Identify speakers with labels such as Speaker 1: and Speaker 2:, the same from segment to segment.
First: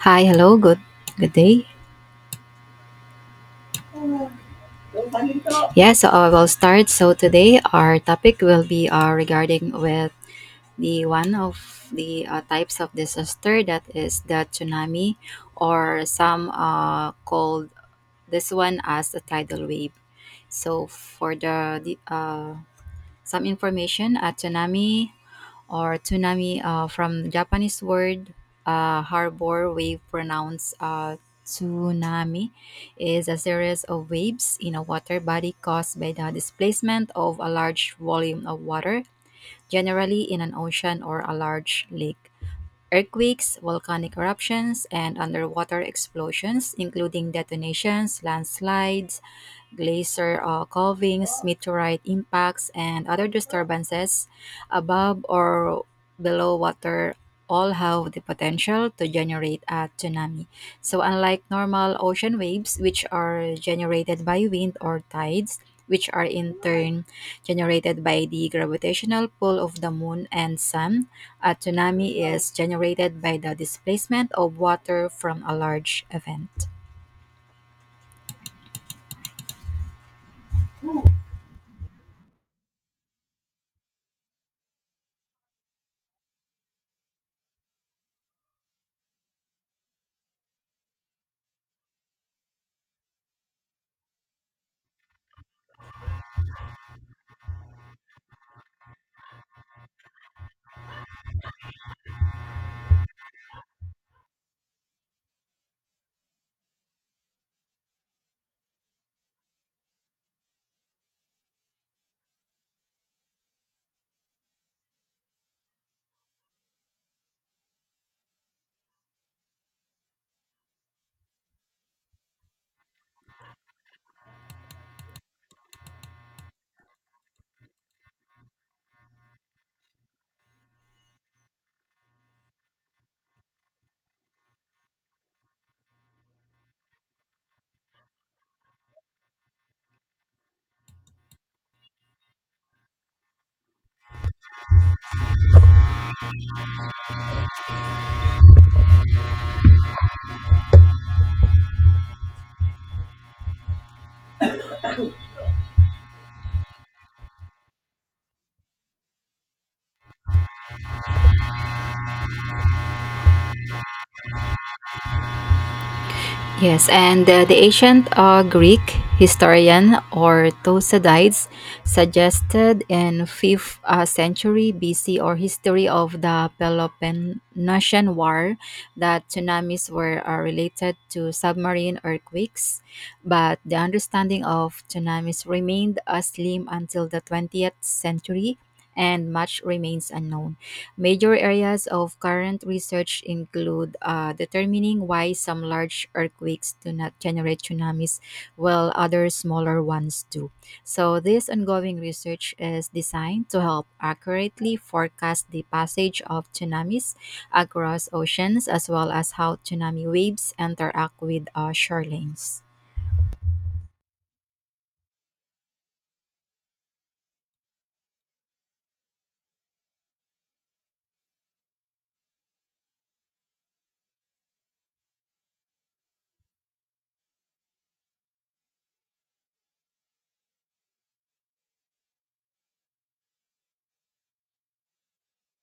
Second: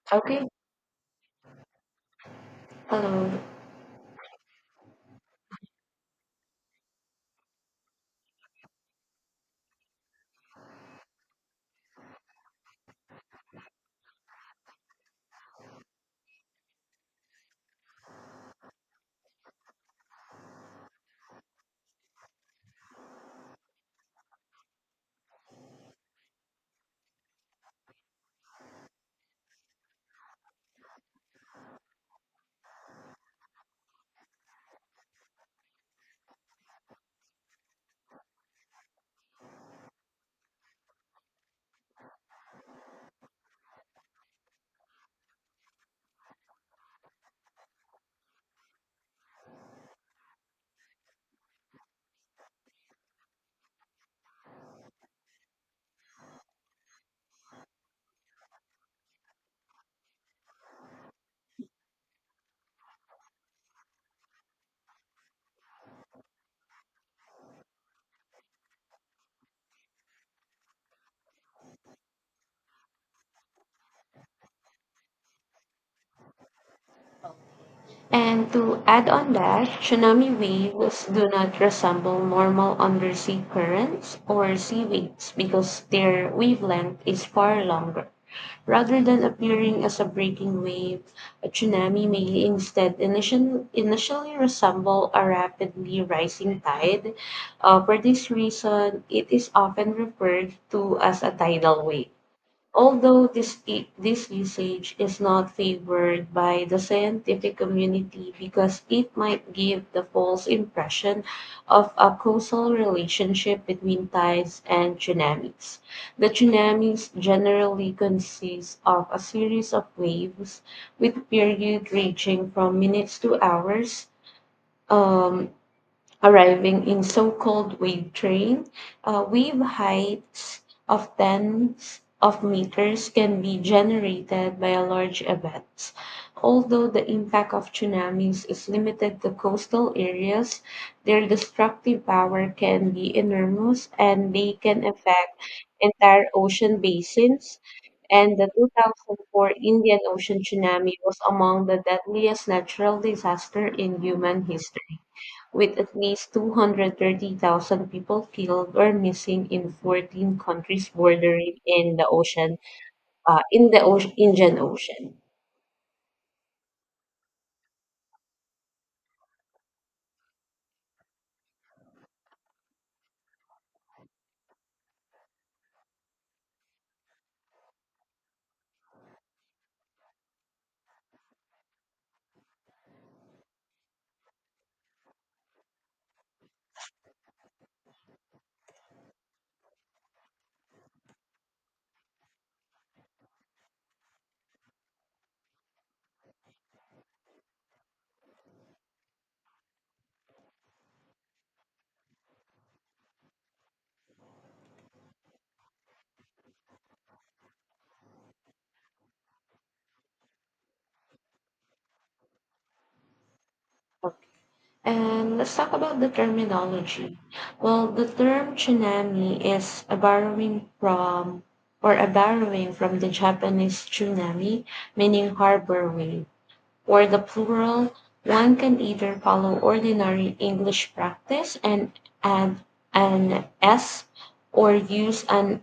Speaker 1: Hi,
Speaker 2: Okay.
Speaker 1: hello, good day.
Speaker 2: Um,
Speaker 1: Yeah, so I will start. So today our topic will be regarding with the one of the types of disaster that is the tsunami or some called this one as the tidal wave. So for the some information, a tsunami or tsunami from Japanese word harbor wave pronounced tsunami is a series of waves in a water body caused by the displacement of a large volume of water, generally in an ocean or a large lake. Earthquakes, volcanic eruptions, and underwater explosions, including detonations, landslides, glacier calvings, meteorite impacts, and other disturbances above or below water all have the potential to generate a tsunami. So, unlike normal ocean waves, which are generated by wind or tides, which are in turn generated by the gravitational pull of the moon and sun, a tsunami is generated by the displacement of water from a large event.
Speaker 2: and to add on that, tsunami waves do not resemble normal undersea currents or sea waves because their wavelength is far longer. Rather than appearing as a breaking wave, a tsunami may instead initially resemble a rapidly rising tide. For this reason, it is often referred to as a tidal wave. Although this usage is not favored by the scientific community because it might give the false impression of a causal relationship between tides and tsunamis. The tsunamis generally consist of a series of waves with period ranging from minutes to hours. Um, Arriving in so-called wave train. Wave heights of tens of meters can be generated by a large event. Although the impact of tsunamis is limited to coastal areas, their destructive power can be enormous and they can affect entire ocean basins, and the 2004 Indian Ocean tsunami was among the deadliest natural disaster in human history, with at least 230,000 people killed or missing in 14 countries bordering in the ocean, Indian Ocean.
Speaker 1: Yes, and the ancient Greek historian or Thucydides suggested in 5th century BC or history of the Peloponnesian War that tsunamis were related to submarine earthquakes, but the understanding of tsunamis remained slim until the 20th century and much remains unknown. Major areas of current research include determining why some large earthquakes do not generate tsunamis while other smaller ones do. So, this ongoing research is designed to help accurately forecast the passage of tsunamis across oceans, as well as how tsunami waves interact with shorelines.
Speaker 2: And let's talk about the terminology. Well, the term tsunami is a borrowing from the Japanese tsunami, meaning harbor wave. For the plural, one can either follow ordinary English practice and add an "s" or use an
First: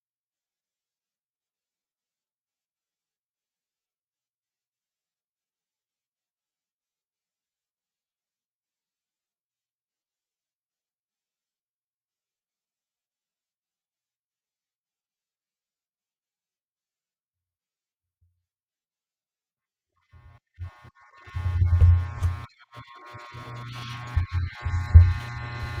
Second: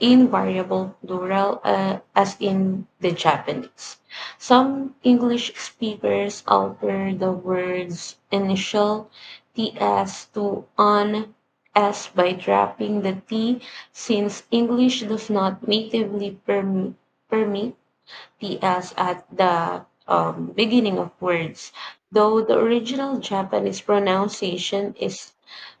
Speaker 2: invariable plural, as in the Japanese. Some English speakers alter the word's initial "ts" to an "s" by dropping the "t", since English does not natively permit Ts at the beginning of words, though the original Japanese pronunciation is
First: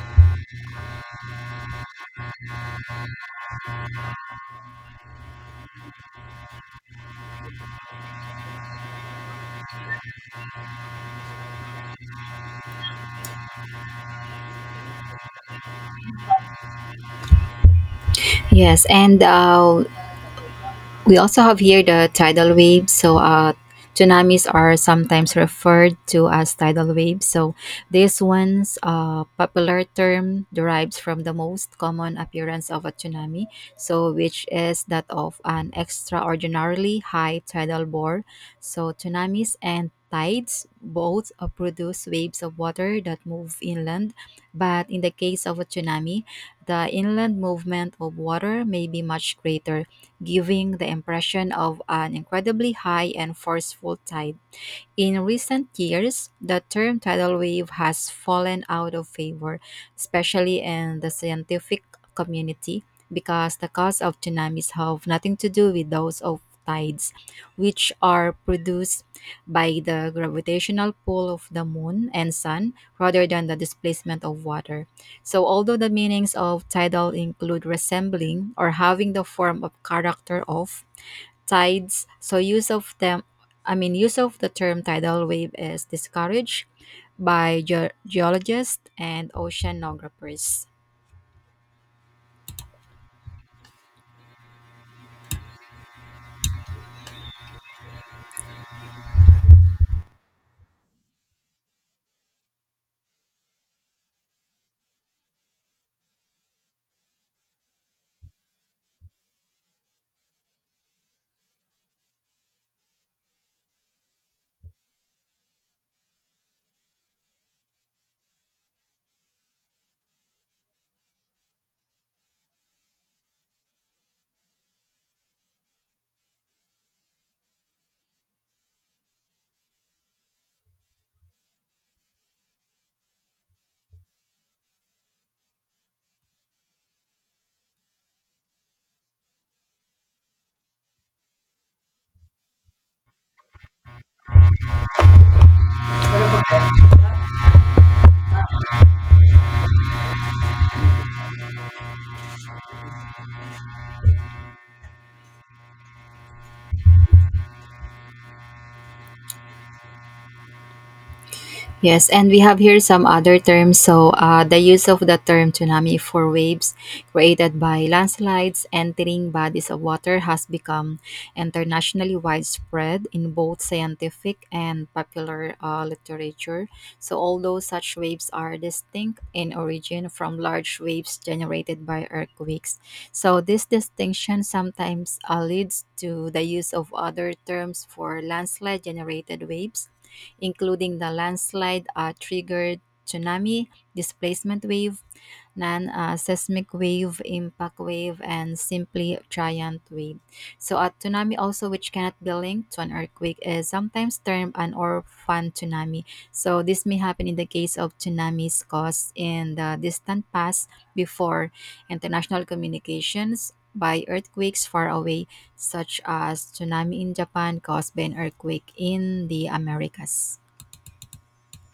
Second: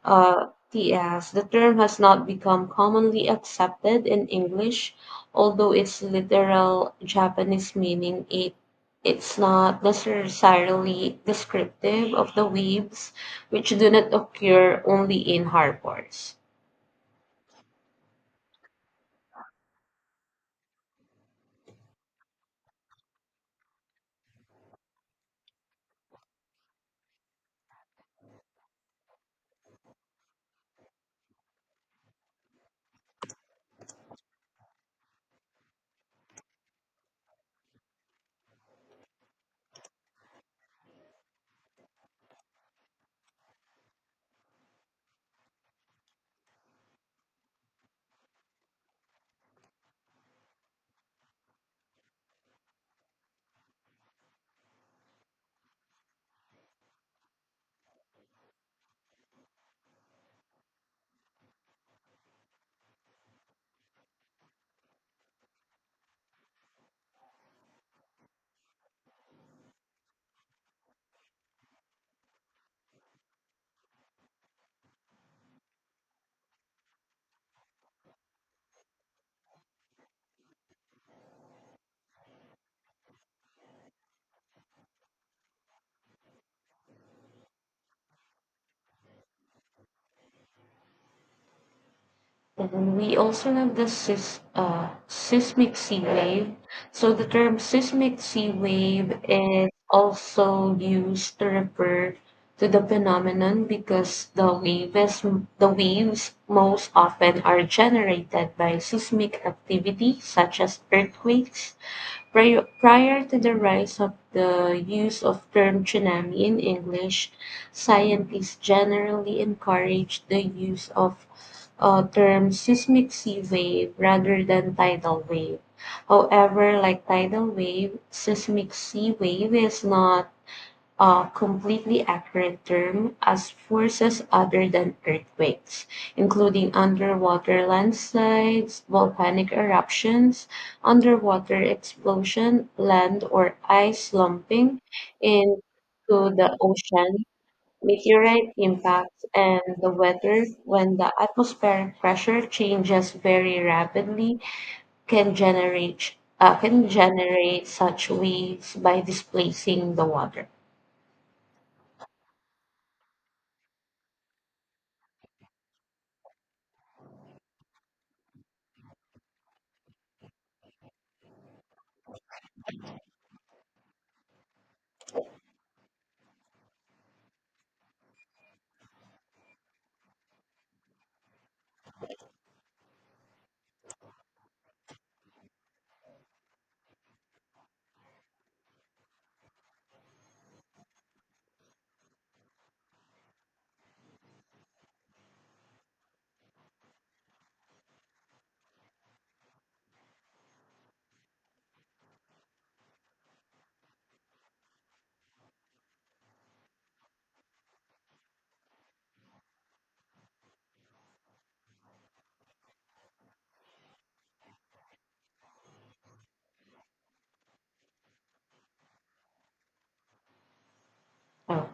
Speaker 2: uh, ts. The term has not become commonly accepted in English, although its literal Japanese meaning it's not necessarily descriptive of the waves, which do not occur only in harbors.
Speaker 1: Yes, and we also have here the tidal waves. So, tsunamis are sometimes referred to as tidal waves. So, this one's popular term derives from the most common appearance of a tsunami, so which is that of an extraordinarily high tidal bore. So, tsunamis and tides both produce waves of water that move inland, but in the case of a tsunami, the inland movement of water may be much greater, giving the impression of an incredibly high and forceful tide. In recent years, the term tidal wave has fallen out of favor, especially in the scientific community, because the cause of tsunamis have nothing to do with those of tides, which are produced by the gravitational pull of the moon and sun rather than the displacement of water. So, although the meanings of tidal include resembling or having the form of character of, tides so use of them, I mean use of the term tidal wave is discouraged by geologists and oceanographers.
Speaker 2: And we also have the seismic sea wave. So the term seismic sea wave is also used to refer to the phenomenon because the waves most often are generated by seismic activity such as earthquakes. Prior to the rise of the use of term tsunami in English, scientists generally encouraged the use of term seismic sea wave rather than tidal wave. However, like tidal wave, seismic sea wave is not a completely accurate term, as forces other than earthquakes, including underwater landslides, volcanic eruptions, underwater explosion, land or ice slumping into the ocean, meteorite impacts, and the weather when the atmospheric pressure changes very rapidly can generate such waves by displacing the water.
Speaker 1: Yes, and we have here some other terms. So, the use of the term tsunami for waves created by landslides entering bodies of water has become internationally widespread in both scientific and popular literature. So, although such waves are distinct in origin from large waves generated by earthquakes, so this distinction sometimes leads to the use of other terms for landslide generated waves, including the landslide triggered tsunami, displacement wave, non seismic wave, impact wave, and simply giant wave. So, a tsunami, also which cannot be linked to an earthquake, is sometimes termed an orphan tsunami. So, this may happen in the case of tsunamis caused in the distant past before international communications by earthquakes far away, such as tsunami in Japan caused by an earthquake in the Americas.
Speaker 2: Oh.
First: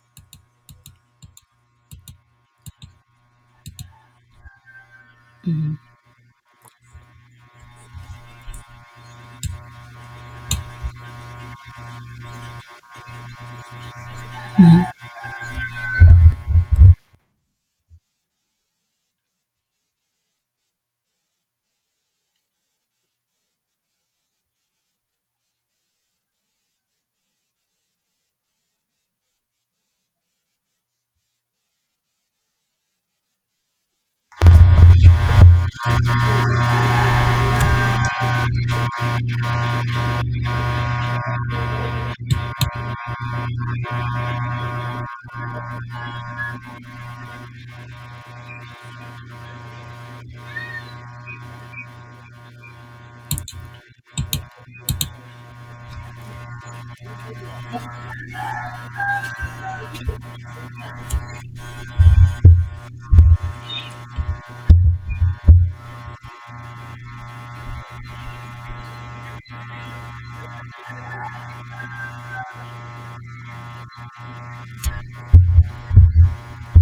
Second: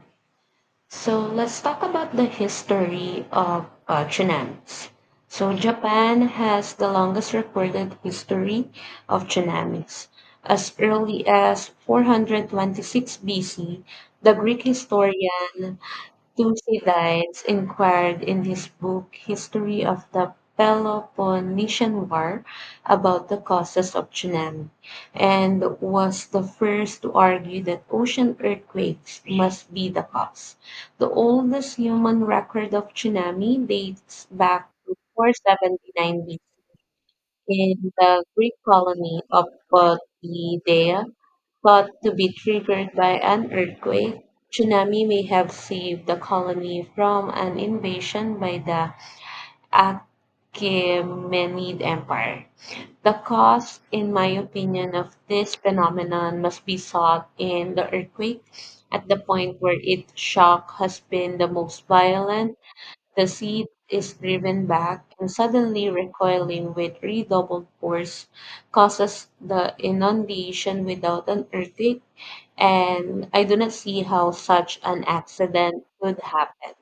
Speaker 2: So let's talk about the history of tsunamis. So
Speaker 1: Mhm.
Speaker 2: Japan has the longest recorded history of tsunamis. As early as 426 BC, the Greek
Speaker 1: Mhm.
Speaker 2: historian Thucydides inquired in his book History of the Peloponnesian War about the causes of tsunami, and was the first to argue that ocean earthquakes must be the cause. The oldest human record of tsunami dates back to 479 in the Greek colony of Potidea, thought to be triggered by an earthquake. Tsunami may have saved the colony from an invasion by the Achaemenid Empire. The cause, in my opinion, of this phenomenon must be sought in the earthquake. At the point where its shock has been the most violent, the seed is driven back and, suddenly recoiling with redoubled force, causes the inundation without an earthquake. And I do not see how such an accident could happen.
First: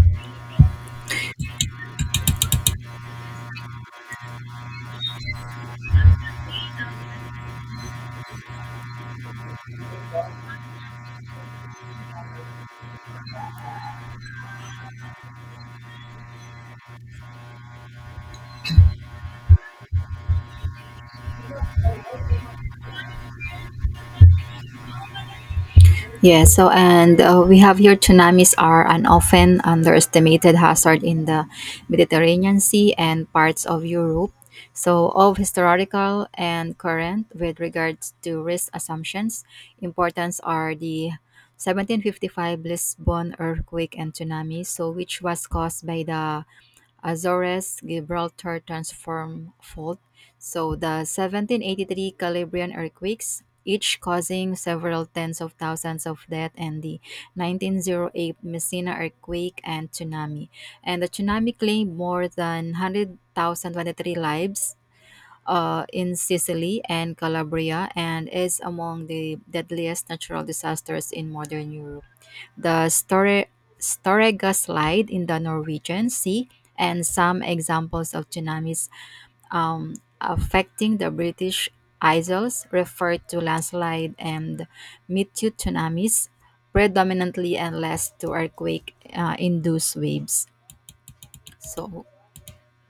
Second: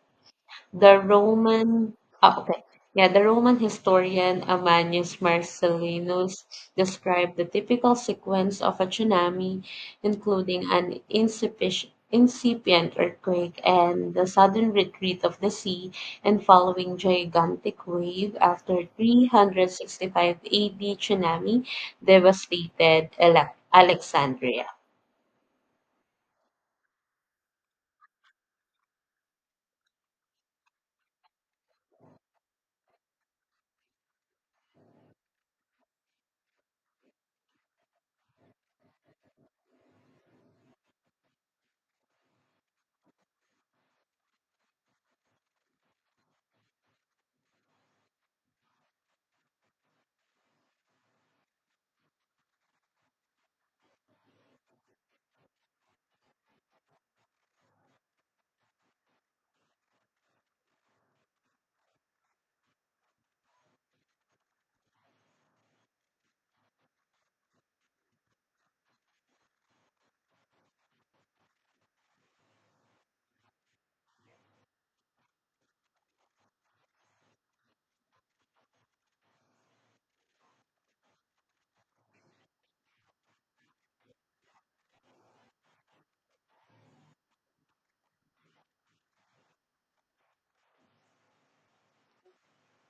Speaker 2: The Roman, oh, okay. Yeah, the Roman historian Ammianus Marcellinus described the typical sequence of a tsunami, including an incipient earthquake and the sudden retreat of the sea and following gigantic wave after 365 AD tsunami devastated Alexandria.
Speaker 1: Yeah, so and we have here tsunamis are an often underestimated hazard in the Mediterranean Sea and parts of Europe. So, of historical and current with regards to risk assumptions, importance are the 1755 Lisbon earthquake and tsunami, so which was caused by the Azores Gibraltar Transform Fault. So the 1783 Calabrian earthquakes, each causing several tens of thousands of death, and the 1908 Messina earthquake and tsunami. And the tsunami claimed more than 100,023 lives in Sicily and Calabria, and is among the deadliest natural disasters in modern Europe. The Storega slide in the Norwegian Sea, and some examples of tsunamis um, affecting the British Isles refer to landslide and meteor tsunamis predominantly and less to earthquake induced waves. So,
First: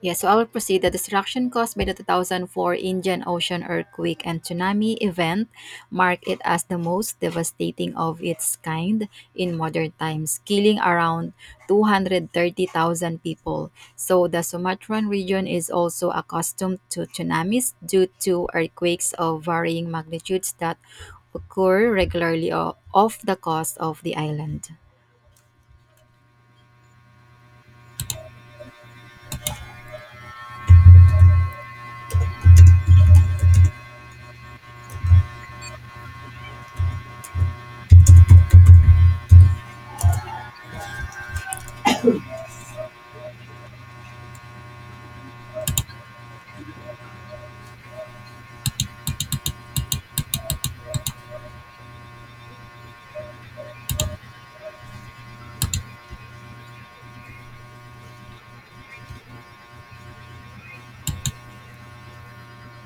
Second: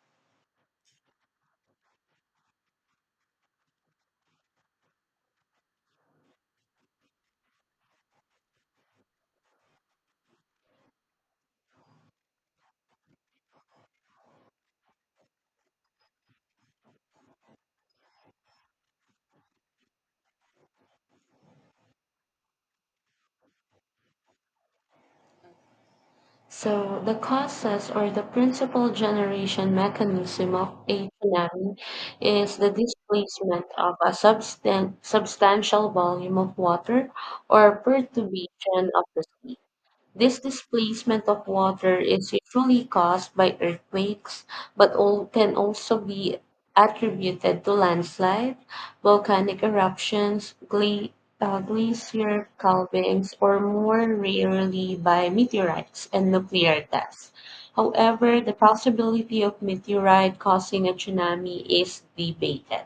Speaker 1: yeah, so I will proceed. The destruction caused by the 2004 Indian Ocean earthquake and tsunami event mark it as the most devastating of its kind in modern times, killing around 230,000 people. So the Sumatran region is also accustomed to tsunamis due to earthquakes of varying magnitudes that occur regularly off the coast of the island.
Speaker 2: So the causes, or the principal generation mechanism of a tsunami, is the displacement of a substantial volume of water, or perturbation of the sea. This displacement of water is usually caused by earthquakes, but all can also be attributed to landslide, volcanic eruptions, glacier calvings, or more rarely by meteorites and nuclear tests. However, the possibility of meteorite causing a tsunami is debated.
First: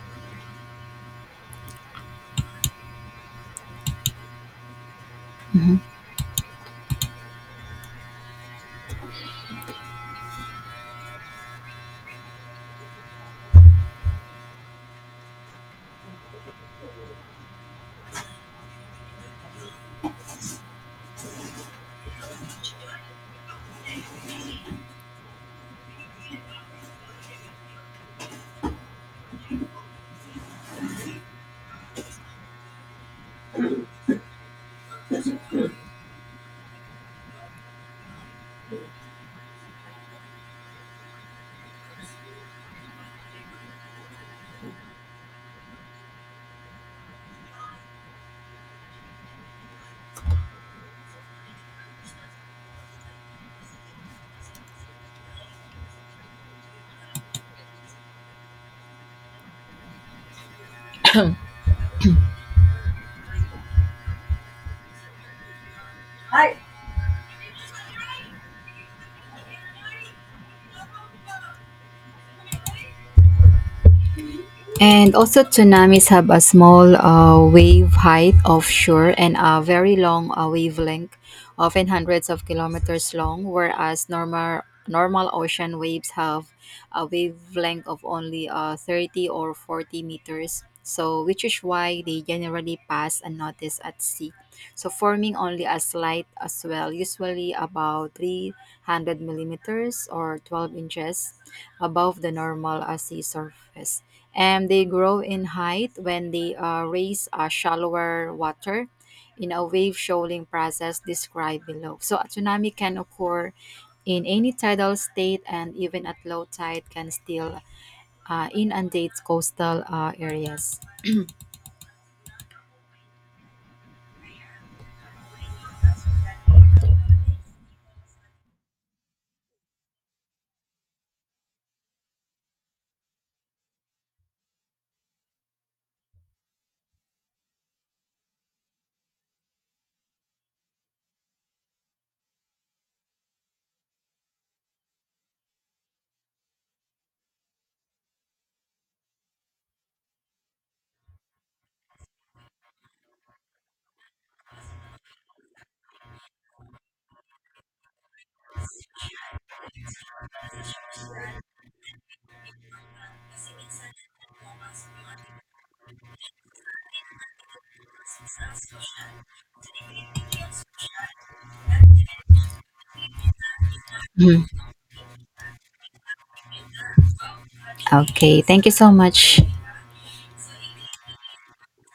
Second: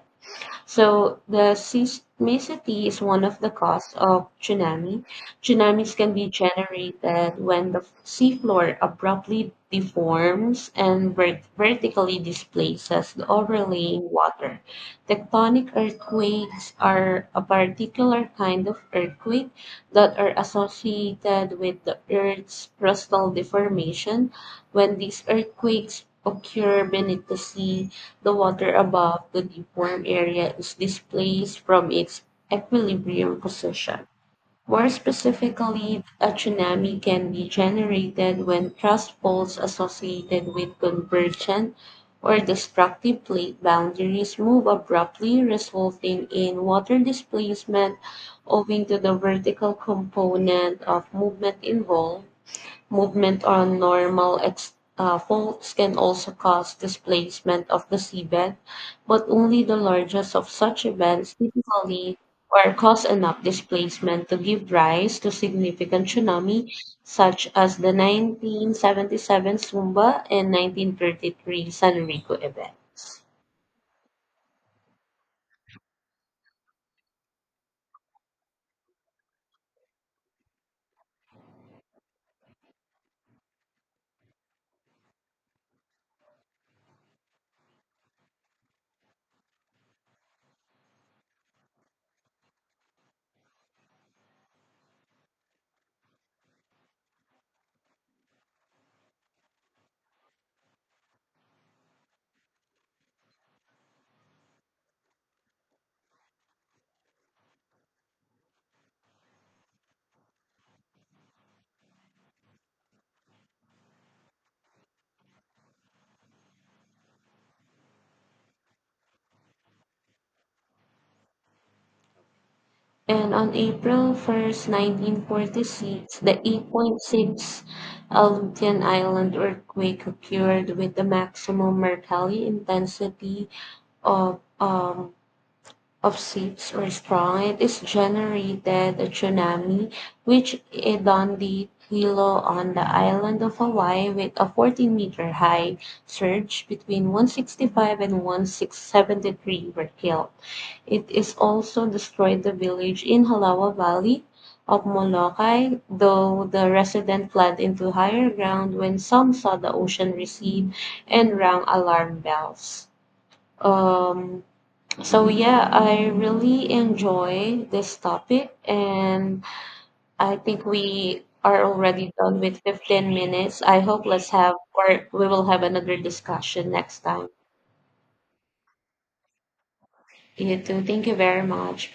Speaker 2: So the seismicity is one of the cause of tsunami. Tsunamis can be generated when the seafloor abruptly deforms and vertically displaces the overlying water. Tectonic earthquakes are a particular kind of earthquake that are associated with the Earth's crustal deformation. When these earthquakes occur beneath the sea, the water above the deepworm area is displaced from its equilibrium position. More specifically, a tsunami can be generated when thrust faults associated with convergent or destructive plate boundaries move abruptly, resulting in water displacement owing to the vertical component of movement involved. Movement on normal faults can also cause displacement of the seabed, but only the largest of such events typically were cause enough displacement to give rise to significant tsunami, such as the 1977 Sumba and 1933 Sanrico events.
Speaker 1: And also, tsunamis have a small wave height offshore and a very long wavelength, often hundreds of kilometers long, whereas normal ocean waves have a wavelength of only 30 or 40 meters. So, which is why they generally pass unnoticed at sea. So, forming only a slight swell, usually about 300 millimeters or 12 inches above the normal sea surface, and they grow in height when they raise shallower water in a wave shoaling process described below. So a tsunami can occur in any tidal state, and even at low tide can still inundate coastal areas.
Speaker 2: And on April 1st, 1946, the 8.6 Aleutian Island earthquake occurred with a maximum Mercalli intensity of um, of 6 or strong. It is generated a tsunami which hit on the Hilo on the island of Hawaii with a 14-meter high surge. Between 165 and 173 were killed. It is also destroyed the village in Halawa Valley of Molokai, though the resident fled into higher ground when some saw the ocean recede and rang alarm bells. Um, so yeah, I really enjoy this topic, and I think we are already done with 15 minutes. I hope let's
Speaker 1: Mhm.
Speaker 2: have, or we will have another discussion next time.
Speaker 1: Okay, thank you so much.
Speaker 2: You too. Thank you very much.